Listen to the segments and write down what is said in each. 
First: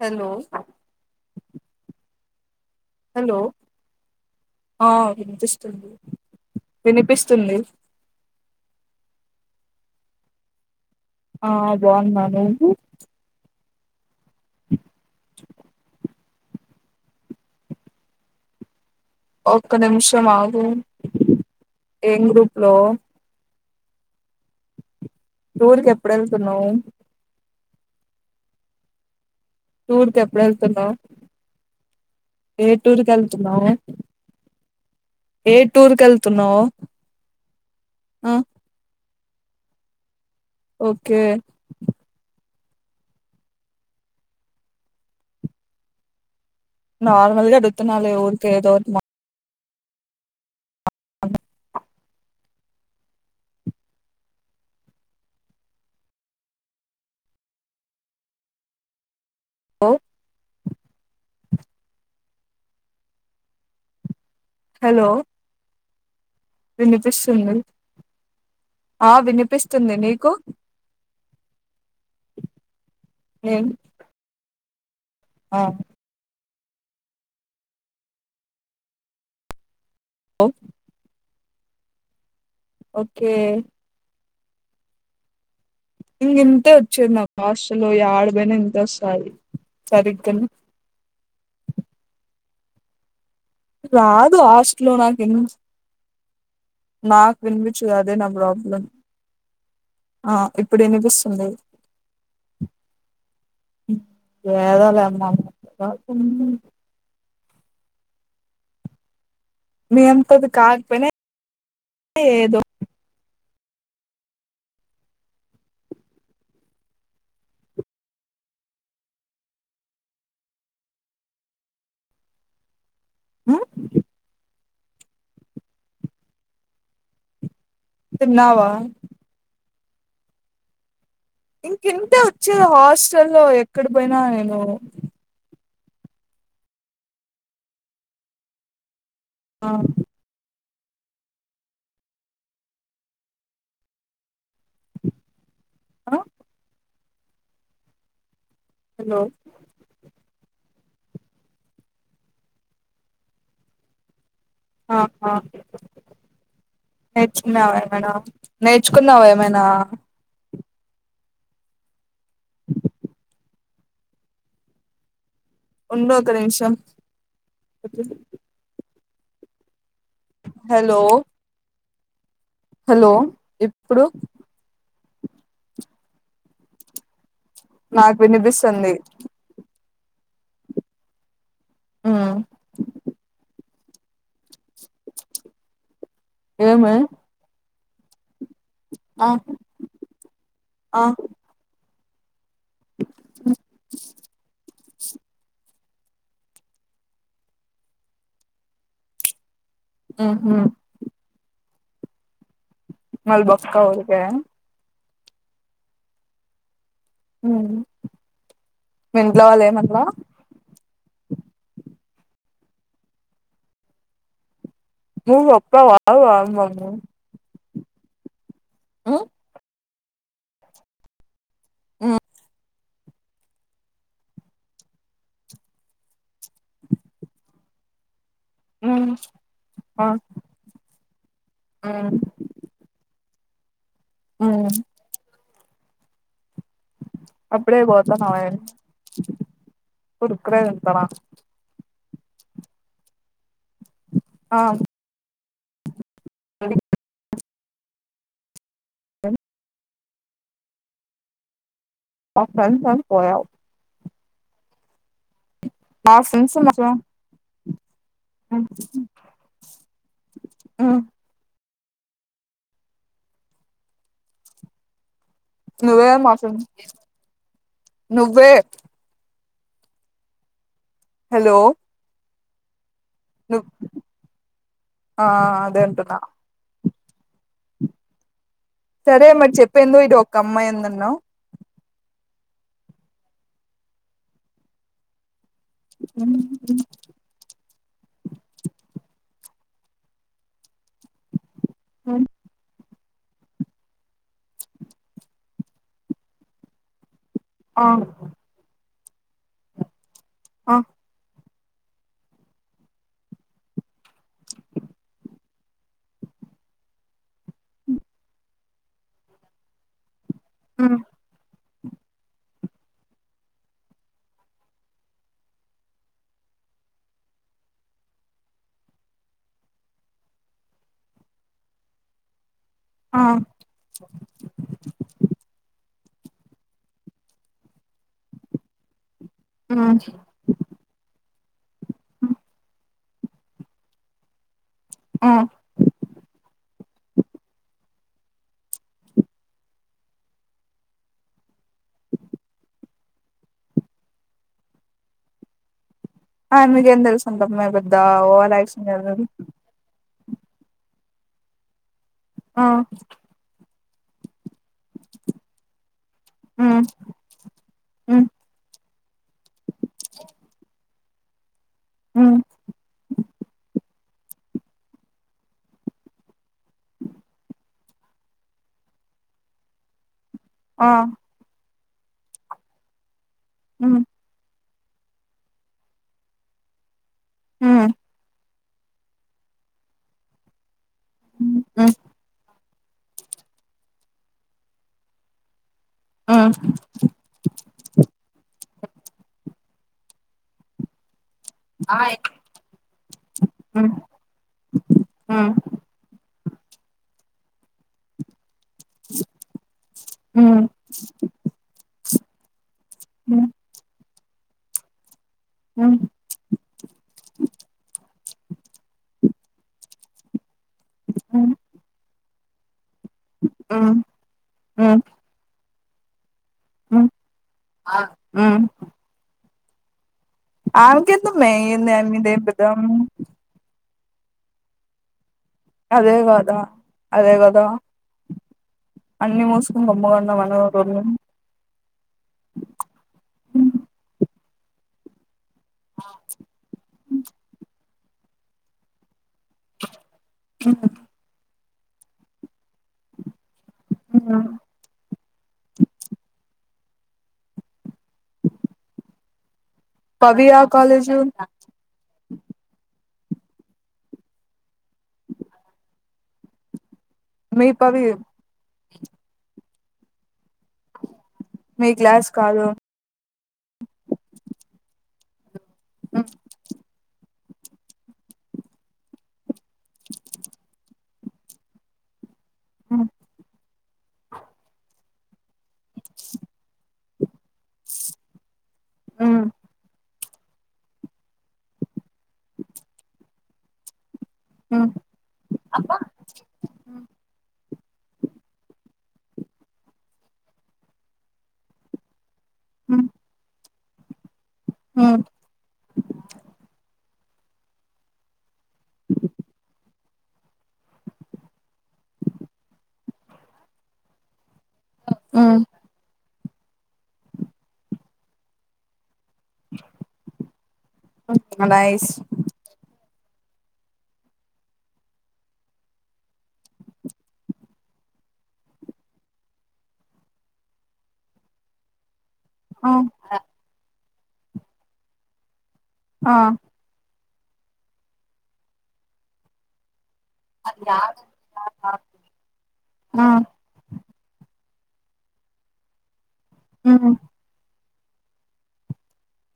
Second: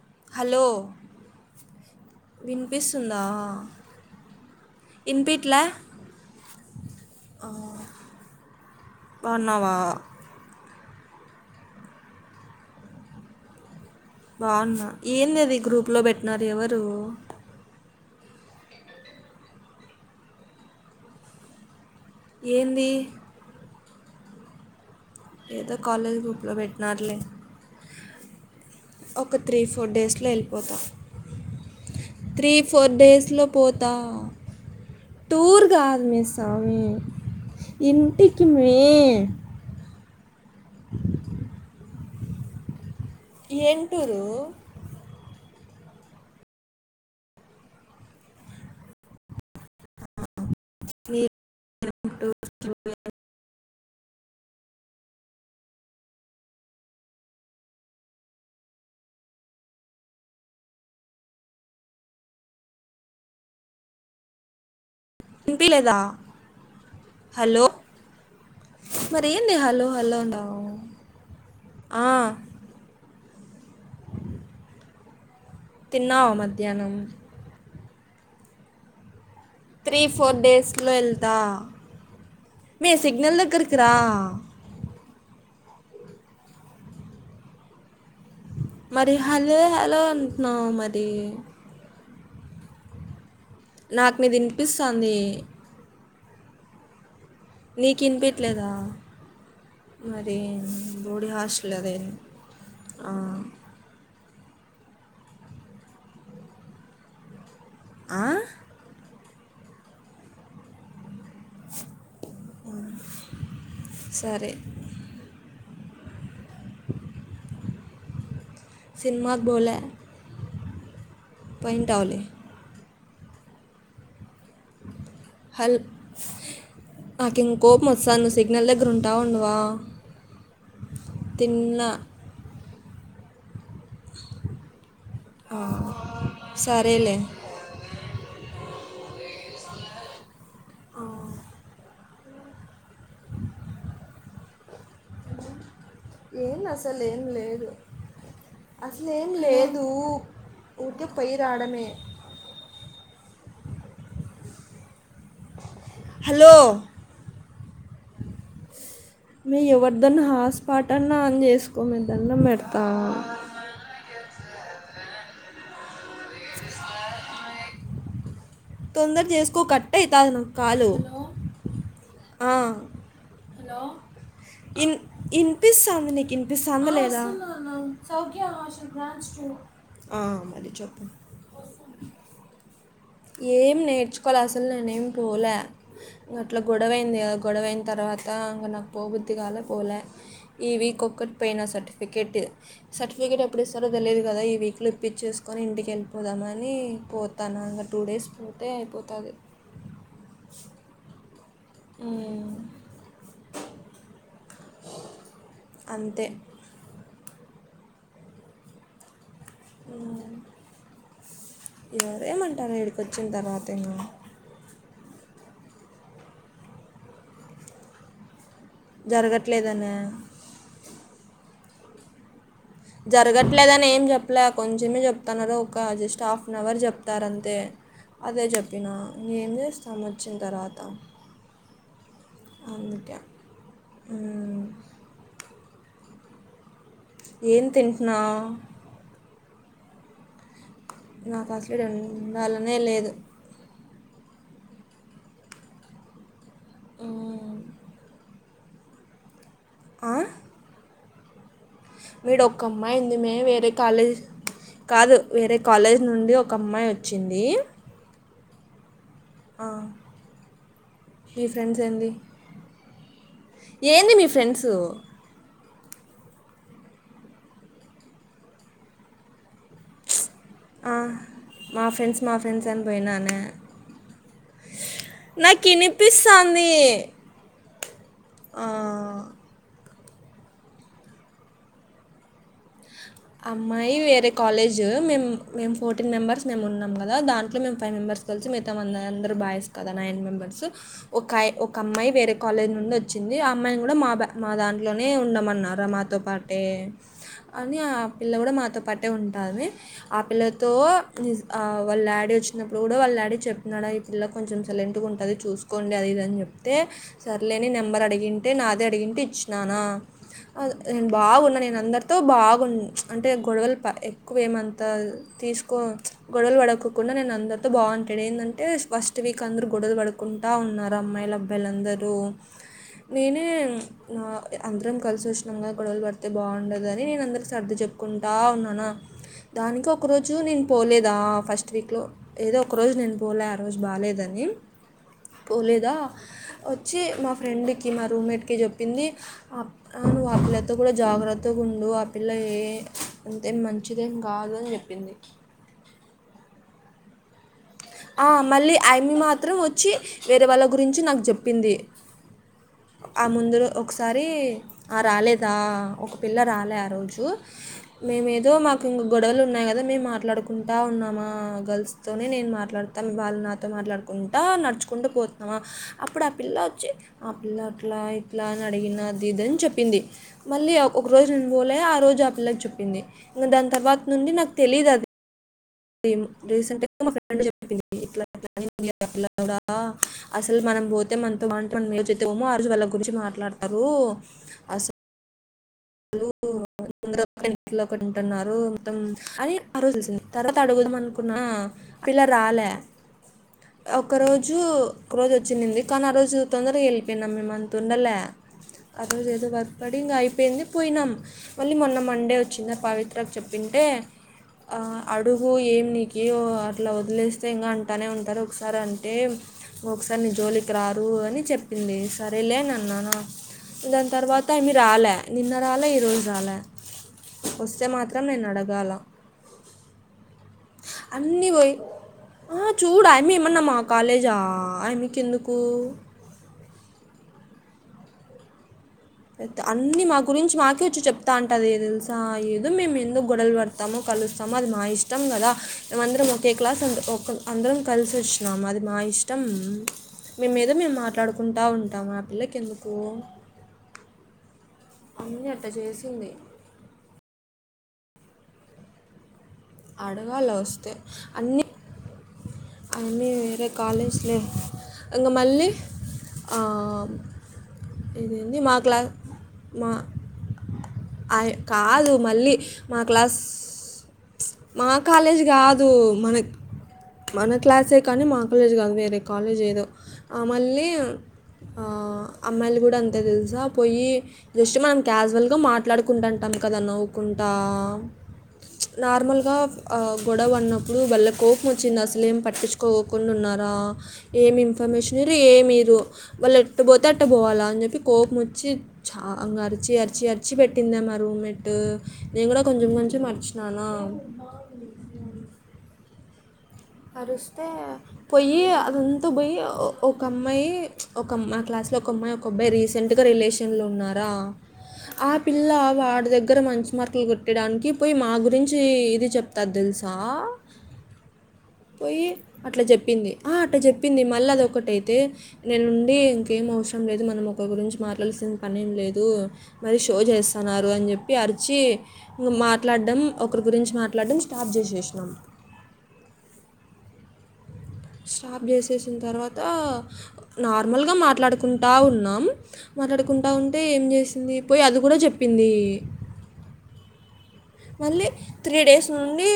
Hello వినిపిస్తుందా hello ఆ వినిపిట్లే వినిపిస్తుంది వినిపిస్తుంది బాన్నవా ఆ బాన్నా నువ్వు బాగున్నా ఏంది అది గ్రూప్లో పెట్టినారు ఎవరు ఒక్క నిమిషం ఆగు ఏం గ్రూప్ లో ఏంది ఏదో టూర్ కి ఎప్పుడు కాలేజీ గ్రూప్లో వెళ్తున్నావు పెట్టినార్లే ఒక త్రీ ఫోర్ టూర్ కి డేస్లో ఎప్పుడు ఎళ్ళిపోతా వెళ్తున్నావు త్రీ ఏ ఫోర్ టూర్ కి డేస్లో వెళ్తున్నావు పోతా ఏ టూర్ కి కాదు మే వెళ్తున్నావు సామి ఆ ఇంటికి మే ఓకే ఎం టూరు నార్మల్గా అడుగుతున్న లే ఉరికే ఏదో ఒకటి మా సి ట హలో హలో విన్పిలేద వినిపిస్తుంది ఆ మరి ఏంది హలో వినిపిస్తుంది హలో నీకు అన్నావు ఎం తిన్నావా మధ్యానం త్రీ ఫోర్ ఓ, డేస్లో వెళ్తా మే ఓకే సిగ్నల్ దగ్గరకి రా ఇంగింతే వచ్చేది నాకు హాస్టల్లో యాడ కి పోయిన ఇంతే మరి వస్తాది హలో హలో సరిగ్గా అంటున్నావు మరి నాకు నీది రాదు హాస్టల్లో వినిపిస్తుంది నాకి ఎ నాక్ వినిపించలా అదె నా ప్రాబ్లం ఆ మాది ఇప్పుడు బోడి వినిపిస్తుంది హాస్టల్ లెవే ఏదో లేమ్మ ఆ నీ అంతది కాకపోయిన ఏదో సరే సినిమాకు బోల పోయింటావు లే ఉ హల్ మాకిం కోపం వస్తాంది నువ్వు సిగ్నల్ తిన్నావా దగ్గర ఉంటావా ఉండవా తిన్నా ఇంకింతే వచ్చేది హాస్టల్ లో ఎక్కడ పోయినా నేను సరేలే ఆ ఆ, ఆ ఏం అసలే ఏం లేదు హలో అసలేం లేదు ఊరికే పోయ్ రాడమే అహ హలో నేర్చున్నావ ఏమైనా నేర్చుకున్నావ ఏమైనా పాటన్న ఆన్ చేసుకోని దానం పెడతా ఉండు ఒక నిమిషం తొందర చేసుకో కట్ట అవుతా కాలు హలో ఆ. హలో ఇప్పుడు ఇనిపిస్తుంది నీకు ఇనిపిస్తుంది లేదా నాకు వినిపిస్తుంది ఆ మళీ చెప్పు ఆ ఏం నేర్చుకోవాలి అసలు నేనే ఏమి పోలే అట్లా ఏమి గొడవైంది కదా గొడవై తర్వాత అం నాకు పో ఆ కొద్ధగాలే పోలే ఈ వీక్ ఆ ఒక్కటి పోయిన సర్టిఫికేట్ సర్టిఫికేట్ ఎప్పుడు ఇస్తారో తెలియదు కదా ఈ వీక్లో ఇప్పిచ్చేసుకొని ఇంటి వెళ్ళిపోదామని పోతానుక టూ డేస్ పోతే అయిపోతుంది ఆహా ఉ మల్ బస్క ఊర్గ అంతే మీ ఇంట్లో వాళ్లు ఏం అన్నారా ఎవరేమంటారా ఇడాకీ వచ్చిన తర్వాత ఏమో నువ్వు వస్తావా వావు మమ్ జరగట్లేదన్న ఆ జరగట్లేదని ఏం చెప్పలే కొంచెమే చెప్తున్నారుర ఒక జస్ట్ హాఫ్ అన్ అవర్ చెప్తారంతే అదే చెప్పినా ఉమ్ నేం చేస్తాం వచ్చిన తర్వాత ఆ అందుకే అ మ్మ్. ఏం అప్పుడే తింటున్నా పోతున్నావా అడాకీ నాకు అస్సలే ఇడా ఉండాలనే లేదు ఆ ఉ ఆ మీడు మా ఒక్క ఫ్రెండ్స్ అని అమ్మాయింది మే పోయావ్ వేరే కాలేజీ కాదు వేరే కాలేజ్ మా నుండి ఒక అమ్మాయి వచ్చింది అ ఆ మీ ఫ్రెండ్స్ ఏంది ఏంది మీ ఫ్రెండ్స్ నువ్వే మా ఫ్రెం నువ్వే హలో మా ఫ్రెండ్స్ మా ఫ్రెండ్స్ అని పోయినాను ను ఆ నాకు అదే అంటున్నా ఇనిపిస్తతది ఆ సరే మరి చెప్పు ఏందో ఇటు ఒక అమ్మాయి ఉంది అన్నావ్ అమ్మాయి వేరే కాలేజ్ మేము మే ఫోటీన్ మెంబర్స్ మేము ఉన్నా కదాంట్ మే ఫైవ్ మెంబర్స్ కలిసి మిగతా వంద బాయ్స్ కదా నైన్ మెంబర్స్ ఒక ఒక అమ్మాయి వేరే కాలేజ్ నుం వచ్చి వచ్చింది ఆ అమ్మాయిని కూడా మా బ మా దాంట్లోనే ఉండమన్నారా మాతో పాటే అని ఆ పిల్ల కూడా మాతో పట్టే ఉంటాంది ఆ పిల్లతో ఆ ని ఆ వాళ్ళ డాడీ వచ్చినప్పుడు కూడా వాళ్ళ డాడీ చెప్తున్నాడా ఈ పిల్ల కొంచెం సైలెంట్గా ఉంటది చూసుకోండి అది ఇదిని చెప్పి చెప్తే సర్లేని నెంబర్ అడిగింటే నాదే అడిగింటే ఇచ్చినానా అ ఉమ్ నేను బావున్నాను నేను అందరితో బావున్నా అంటే గొడవలు ప ఎక్కువేమంతా తీసుకో గొడవలు పడక్కకుండా నేను అందరితో బావుంటు ఇక్కడ ఏందంటే ఫస్ట్ వీక్ అందరు గొడలు పడుకుంట ఉన్నారు అమ్మాయిలు, అబ్బాయిల అందరూ ఆ నేనే నా అందరం కలిసి ఉష్ణంగా గొడవలు పడుతా తే బావుండదని నేను అందరికీ సర్ది చెప్పుకుంటా ఉన్నాన ఉమ్ దానికి ఒక రోజు నేను పోలేదా? ఫస్ట్ వీక్లో ఏదో ఒక రోజు నేను పోలే ఆ రోజు బాలేదని ఆ పోలేద వచ్చి మా ఫ్రెండ్ మా రూమ్మేట్కి చెప్పింది నువ్వు ఆ పిల్లలతో కూడా జాగ్రత్తగా ఉండు ఆ పిల్ల ఏ అంతే మంచిదేం కాదు అని చెప్పింది ఆ నీకు ఎం తెలుస్తుంది అతని మీద ఆ మళ్ళీ ఆయమి మాత్రం వచ్చి వేరే వాళ్ళ గురించి నాకు చెప్పింది ఆ ఆ ముందులో ఒ ఒకసారి ఆ రాలేదా ఒక పిల్ల రాలే ఉమ్ ఆ రోజు ఉమ్ మేమేదో మాకు కింగు గొడవలు ఉన్నాయి కదా మేము మాట్లాడుకుంటా ఉన్నామా గర్ల్స్ తోనే ఉమ్ నేను మా త వాళ్ళు నాతో మాట్లాడుకుంటా నడుచుకుంటూ పోతున్నావా అప్పుడు ఆ పిల్ల వచ్చి ఆ పిల్ల అట్లా అట్ల ఇట్లా అడిగినాది ఇదని చెప్పింది. మళ్ళీ ఆ ఒక రోజు నేను పోలే ఆ రోజు ఆ పిల్లకి చోప్పింది ఇంకా దాని తర్వాత ఉమ్ నుండి నాకు తెలిదు అది ఈమ్ రీసెంట్ మా ఫ్రెండ్ చెప్పింది ఉమ్ ఇట్లా కా అసలు మనం పోతే మనతో ఉమ్ ఆ రజుల్ల గురించి మాట్లాడతారు అస లు ఉమ్ అందర ఒక ఇంట్లో ఒకలు ఉంటున్నారు మం అది ఆ రోజు తెలిసింది. తర్వాత అడుగుదాంనుకున్న ఆయ్ పిల్ల రాలే ఉమ్ ఒక రోజు ఒక రోజు ఉమ్ వచ్చినింది కానీ ఆ రోజు తొందరగా వెళ్ళిపోయినాం మేమ అంత ఉండలే ఆ రోజు ఏదో వర్క్ పడి ఇంక ఉమ్ అయిపోయింది. పోయినాం మళ్ళీ మొన్న మండే వచ్చిందా పవిత్రకు ఉమ్ చెప్పింటే ఆ అడుగు ఏమి ఉమ్ నీకు అట్లా వదిలేస్తే ఇంకా అంటానే ఉం సరే ఒకసారి అంటే ఒకసారి నీ జోలికి రారు అని ఉమ్ చెప్పింది సరేలేన న్నానా ఉమ్ దాని తర్వాత అమి ఉమ్ రాలే నిన్న రాలే, ఈరోజు రాలే వస్తే మాత్రం నేను ఉమ్ అడగాల అన్నీ ఆమెకెందుమ్మే వోయి ఏంది మీదేం ఆ పెద్ద చూడు ఆయమ్మ ఏమన్నా మా కాలేజా అయమ్మి కెందు అదే కాదా అదే కదా అన్ని మూసుకుని అన్నీ మా గమ్ముగా ఉన్నాం గురించి అను మాకే వచ్చి చెప్తా అంటది తెలుసా ఏదో మేము ఎందుకు గొడలు పడతాము కలు స్తాము అది మా ఇష్టం కదా మేమందరం ఒకే క్లాస్ అ ఒక అందరం కలిసి వచ్చినాము అది మా ఇష్ త్తాం మేమేదో మేము మాట్లాడుకుంటూ ఉంటాము ఆ పిల్లకి ఎందుకు ఉన్నాను అన్ని అట్ట చేసింది. పవి అడగాళ్ల ఆ వస్తే కాలేజు అన్నీ అన్ని వేరే కాలేజ్లే అంగ మళ్ళీ ఆమ్ మీ పవి ఇదేంది మా క్లా మా అయి మీ కాదు క్లాస్ మళ్ళీ కాదు మా క్లాస్ మా కాలేజ్ గాదు మనక్ మన క్లాసే కానీ మా కాలేజ్ గాదు వేరే కాలేజ్ ఏదో ఆ మళ్ళీ ఆ అమ్మాయిలు గుడ ఉమ్ అంతే తెల్సా పోయి జస్ట్ మనం క్యాజువల్గా మాట్ ట్లాడుకుంటంటం కదా నవ్వుకుంటా ఉమ్ నార్మల్గా ఆ గొడవ అన్నప్పుడు బలే కోపమోచ్చింద్ అసలేం పట్టించుకోకుండున్నారా ఏం ఉమ్ ఇన్ఫర్మేషన్ ఈరు ఏమీరు వాళ్ళు ఎట్టు పోతే అట్ట పోవాలా అన్ జెప్పి కోపం వచ్చి చా అంగ అర్చి అర్చి అర్చి పెట్టిందే మా రూమ్మేట్ నేన్ గుడా కొంచం కొంచం అరిచి నానా మ్ అరుస్తే పొయ్యి అదంత పొయ్యి ఒ ఒక అమ్మాయి ఒక అమ్ క్లాస్లో ఒక అమ్మాయి ఒక అబ్బాయి రీసెంట్గా రిలేషన్లో ఉన్నారా ఆ ఉమ్ పిల్లా వాడి దగ్గర మంచి మార్కుల్ కొట్టేడానికి పొయి మా గురించీ ఇది చెప్తాద్ తెల్సా నైస్ పోయి అట్ల చెప్ ప్పింది ఆ అట్ట చెప్పింది మళ్ళ అదొకటైతే నేనుండి ఇంకేం అవసరం లేదు మనం ఒక గురించి మా మాట్లాడ్సిన్ పనేం ఏం లేదు మరీ షో చేస్తన్నారు అన్ జెప్పి అరిచీ ఇంగ ఆ మాట్లాడ్డం ఒకర్ గురించి మాట్లాడ్డం స్టాఫ్ చేసేసినం. ఆ స్టాప్ చేసేసిన్ తర్వాతా నార్మల్గా మాట్లాడ్కుంటా ఉన్నాం ఆ మాట్లాడుకుంటా ఉంటే ఏం చేసింది పోయి అది గుడా చెప్పిందీ మ్ మళ్ళీ త్రీ డేస్ నుండీ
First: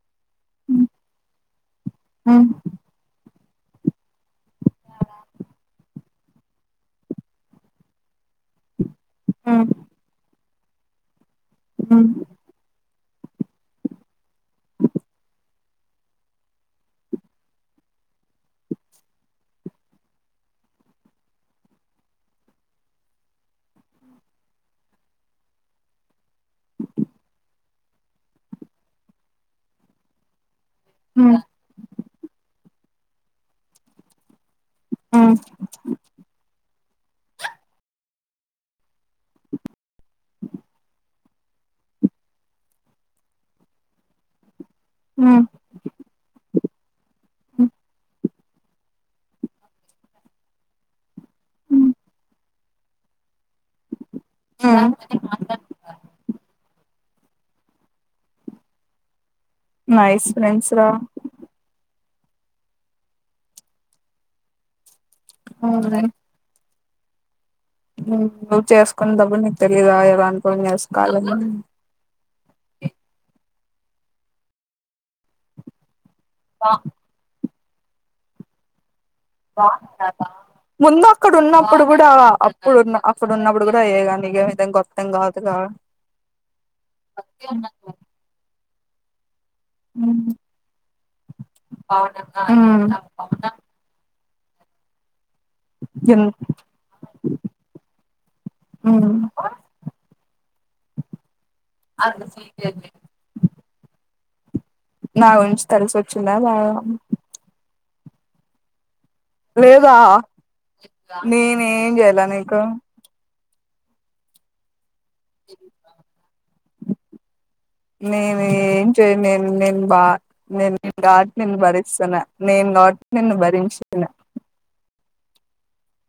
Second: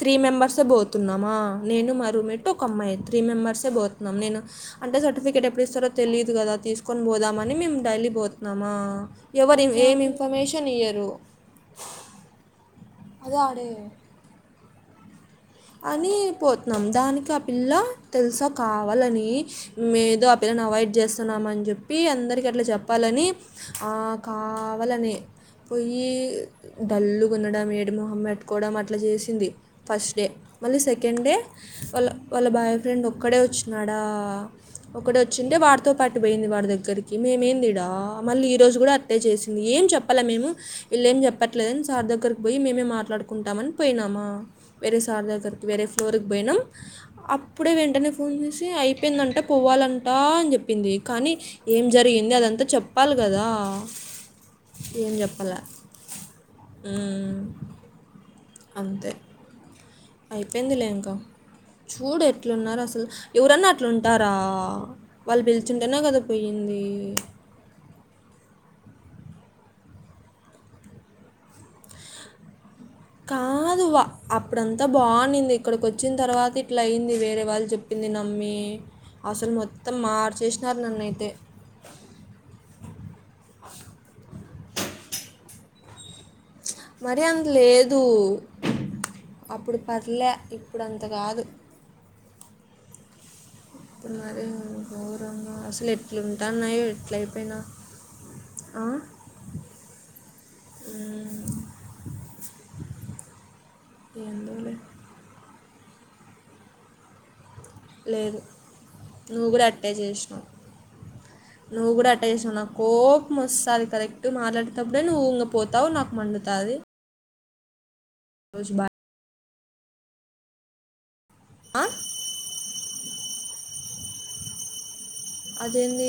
త్రీ మెంబర్సే బోతున్నామా నేను మా రూమ్మేట్ ఒక అమ్మాయి త్రీ మెంబర్స్ సే బోతున్నాం నేను అంటే సర్టిఫికేట్ ఎప్పుడ్ ఇస్తరో తెలీదు గదా తీస్కొన్ పోదామని మేము డైలీ పోతున్నమా ఎవరు ఏం ఇన్ఫర్మేషన్ ఇయ్యరు. అదాడే అని పోతున్నాం దానిక్ ఆ పిల్ల తెల్సా కావాలని మేదో ఆ పిల్ల అవాయిడ్ చేస్తున్నాం మన్ జెప్పి అందర్కి అట్ల చెప్పాలని ఆ కావాలనే పోయి డల్లు గుండడం ఏడుప్ మొహం పెట్టుకోవడం అట్ల చేసింది ఫస్ట్ డే మళ్ళీ సెకండే వాళ్ళ వాళ్ళ బాయ్ ఫ్రెండ్ ఒక్కడే వచ్చినాడా ఒక్కడే వచ్చింటే వాడితో పాటు పోయింది వాడి దగ్గర్కి మేమేందీడా ఆ మళ్ళీ ఈ రోజు గుడా అట్టే చేసింది ఏం చెప్పలే మేము విళ్లేం చెప్పట్లేదన్ సార్ దగ్గర్క్ పోయి మేమే మాట్లాడ్ కుంటామన్ పొయినామా వేరే సార్ దగ్గర్క్ వేరే ఫ్లోర్ పోయినం అప్పుడే వెంటనే ఫోన్ చేసి అయిపోయిందంట పోవాలంటా అన్ చెప్పింది కానీ ఏం జరిగింది అదంతా చెప్పాల్గ కదా ఆ మ్ అంతే నైస్ అయిపోయిందిలే ఫ్రెండ్స్రా ఇంకా చూడు ఎట్లున్నారో అసల్ ఎవరన్నా అట్లుంటారా..... వాళ్ పిల్చుంటేనే కదా పోయిందీ. నువ్ చేసుకున్ తపుడ్ నీక్ తెలీదా ఎలా అన్కోన్ చేస్కోవాలని కాదు వ అప్పుడంతా బాగునింది ఇక్కడ్కొచ్చిన్ తర్వాత ఇట్ల అయింది వేరే వాళ్ళు చెప్ ప్పింది నమ్మీ అసల్ మొత్తం మార్చే ముందు అక్కడ ఉన్నప్పుడు కూడా అప్పుడున్న అక్కడ ఉన్నప్పుడు కూడా అయ్యేగానీ ఏ విధం గొత్తెం కాదు కదా మరి అంత లేదు అప్పుడు పర్లే ఇప్పుడు అంత కాదు అవ్న ఇప్పుడు అసలు ఎట్లు ఉంటాన్నాయో ఎట్ల అయిపోయినా అది ే ఎందుకు లె నా గురించి తెలుసొచ్చిందా లేదా లేదు నువ్వు కూడా అట్టే లేదా చేసినావు నేనేం నువ్వు కూడా చేయాల అట్టా చేసావు నీకు నా కో మోస్సాది కరెక్ట్ మాట్లాడేతెప్పుడే నువ్వు ఇంగ పోతావు నాకు మండుతాది నేను ఏం చేయలేను నేను బా నేను నిన్ను బాగా భరిస్తున్న నేను కాబట్టి నిన్ను భరించిన అదేంది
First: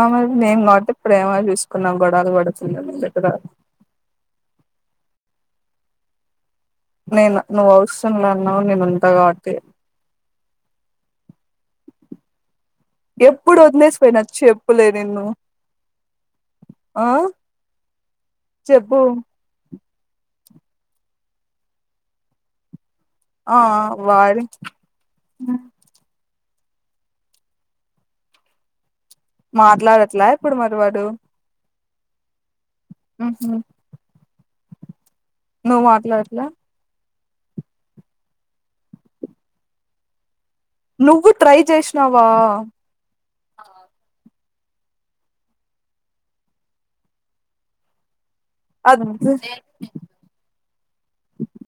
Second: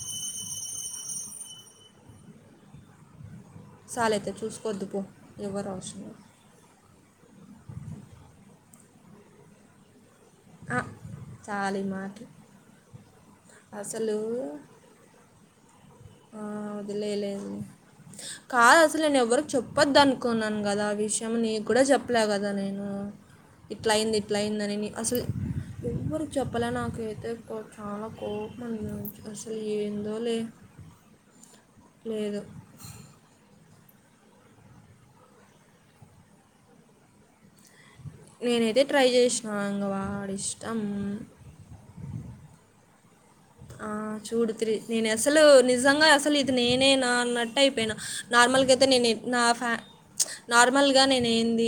ఆ మరి నేను కాబట్టి ఇప్పుడ ప్రేమగా చూసుకున్నా గొడవలు పడుతున్నా కూడ సాలయితే చూసుకొద్దు పో ఎవరు అవసరం లె నేను నువ్వు అవసరంల అన్నావు నేను ఉంటా కాబట్టి చాలి మాట ఎప్పుడు వదిలేసి అసలు పోయిన చెప్పులే నిన్ను ఆ అది ఆ లేలేదు కాదు చెప్పు అసలు నేను ఎవ్వరికి చెప్ చెప్పద్దనుకున్నాను కదా ఆ విషయం నీకు కూడా చెప్పలే కదా నేను ఆ ఇట్లా అయింది ఇట్లా వాడి అయిందనిని అసలు ప్పలా నాకైతే చాలా కోపం ఉంది మాట్లాడట్లా ఇప్పుడు మరి వాడు లేదు ఉహు నువ్ మాట్లాడట్ల నేనైతే ట్రై చేసినా ఇంగ వాడిష్ నువ్వు ట్రై చేసినావా ఆ చూడు త్రి నేను అసలు నిజంగా అసలు ఇది నేనే నా అన్నట్టు అయిపోయినా నార్మల్గా అయితే నేను అద్ నా ఫ్యా నార్మల్గా నేన్ ఏంది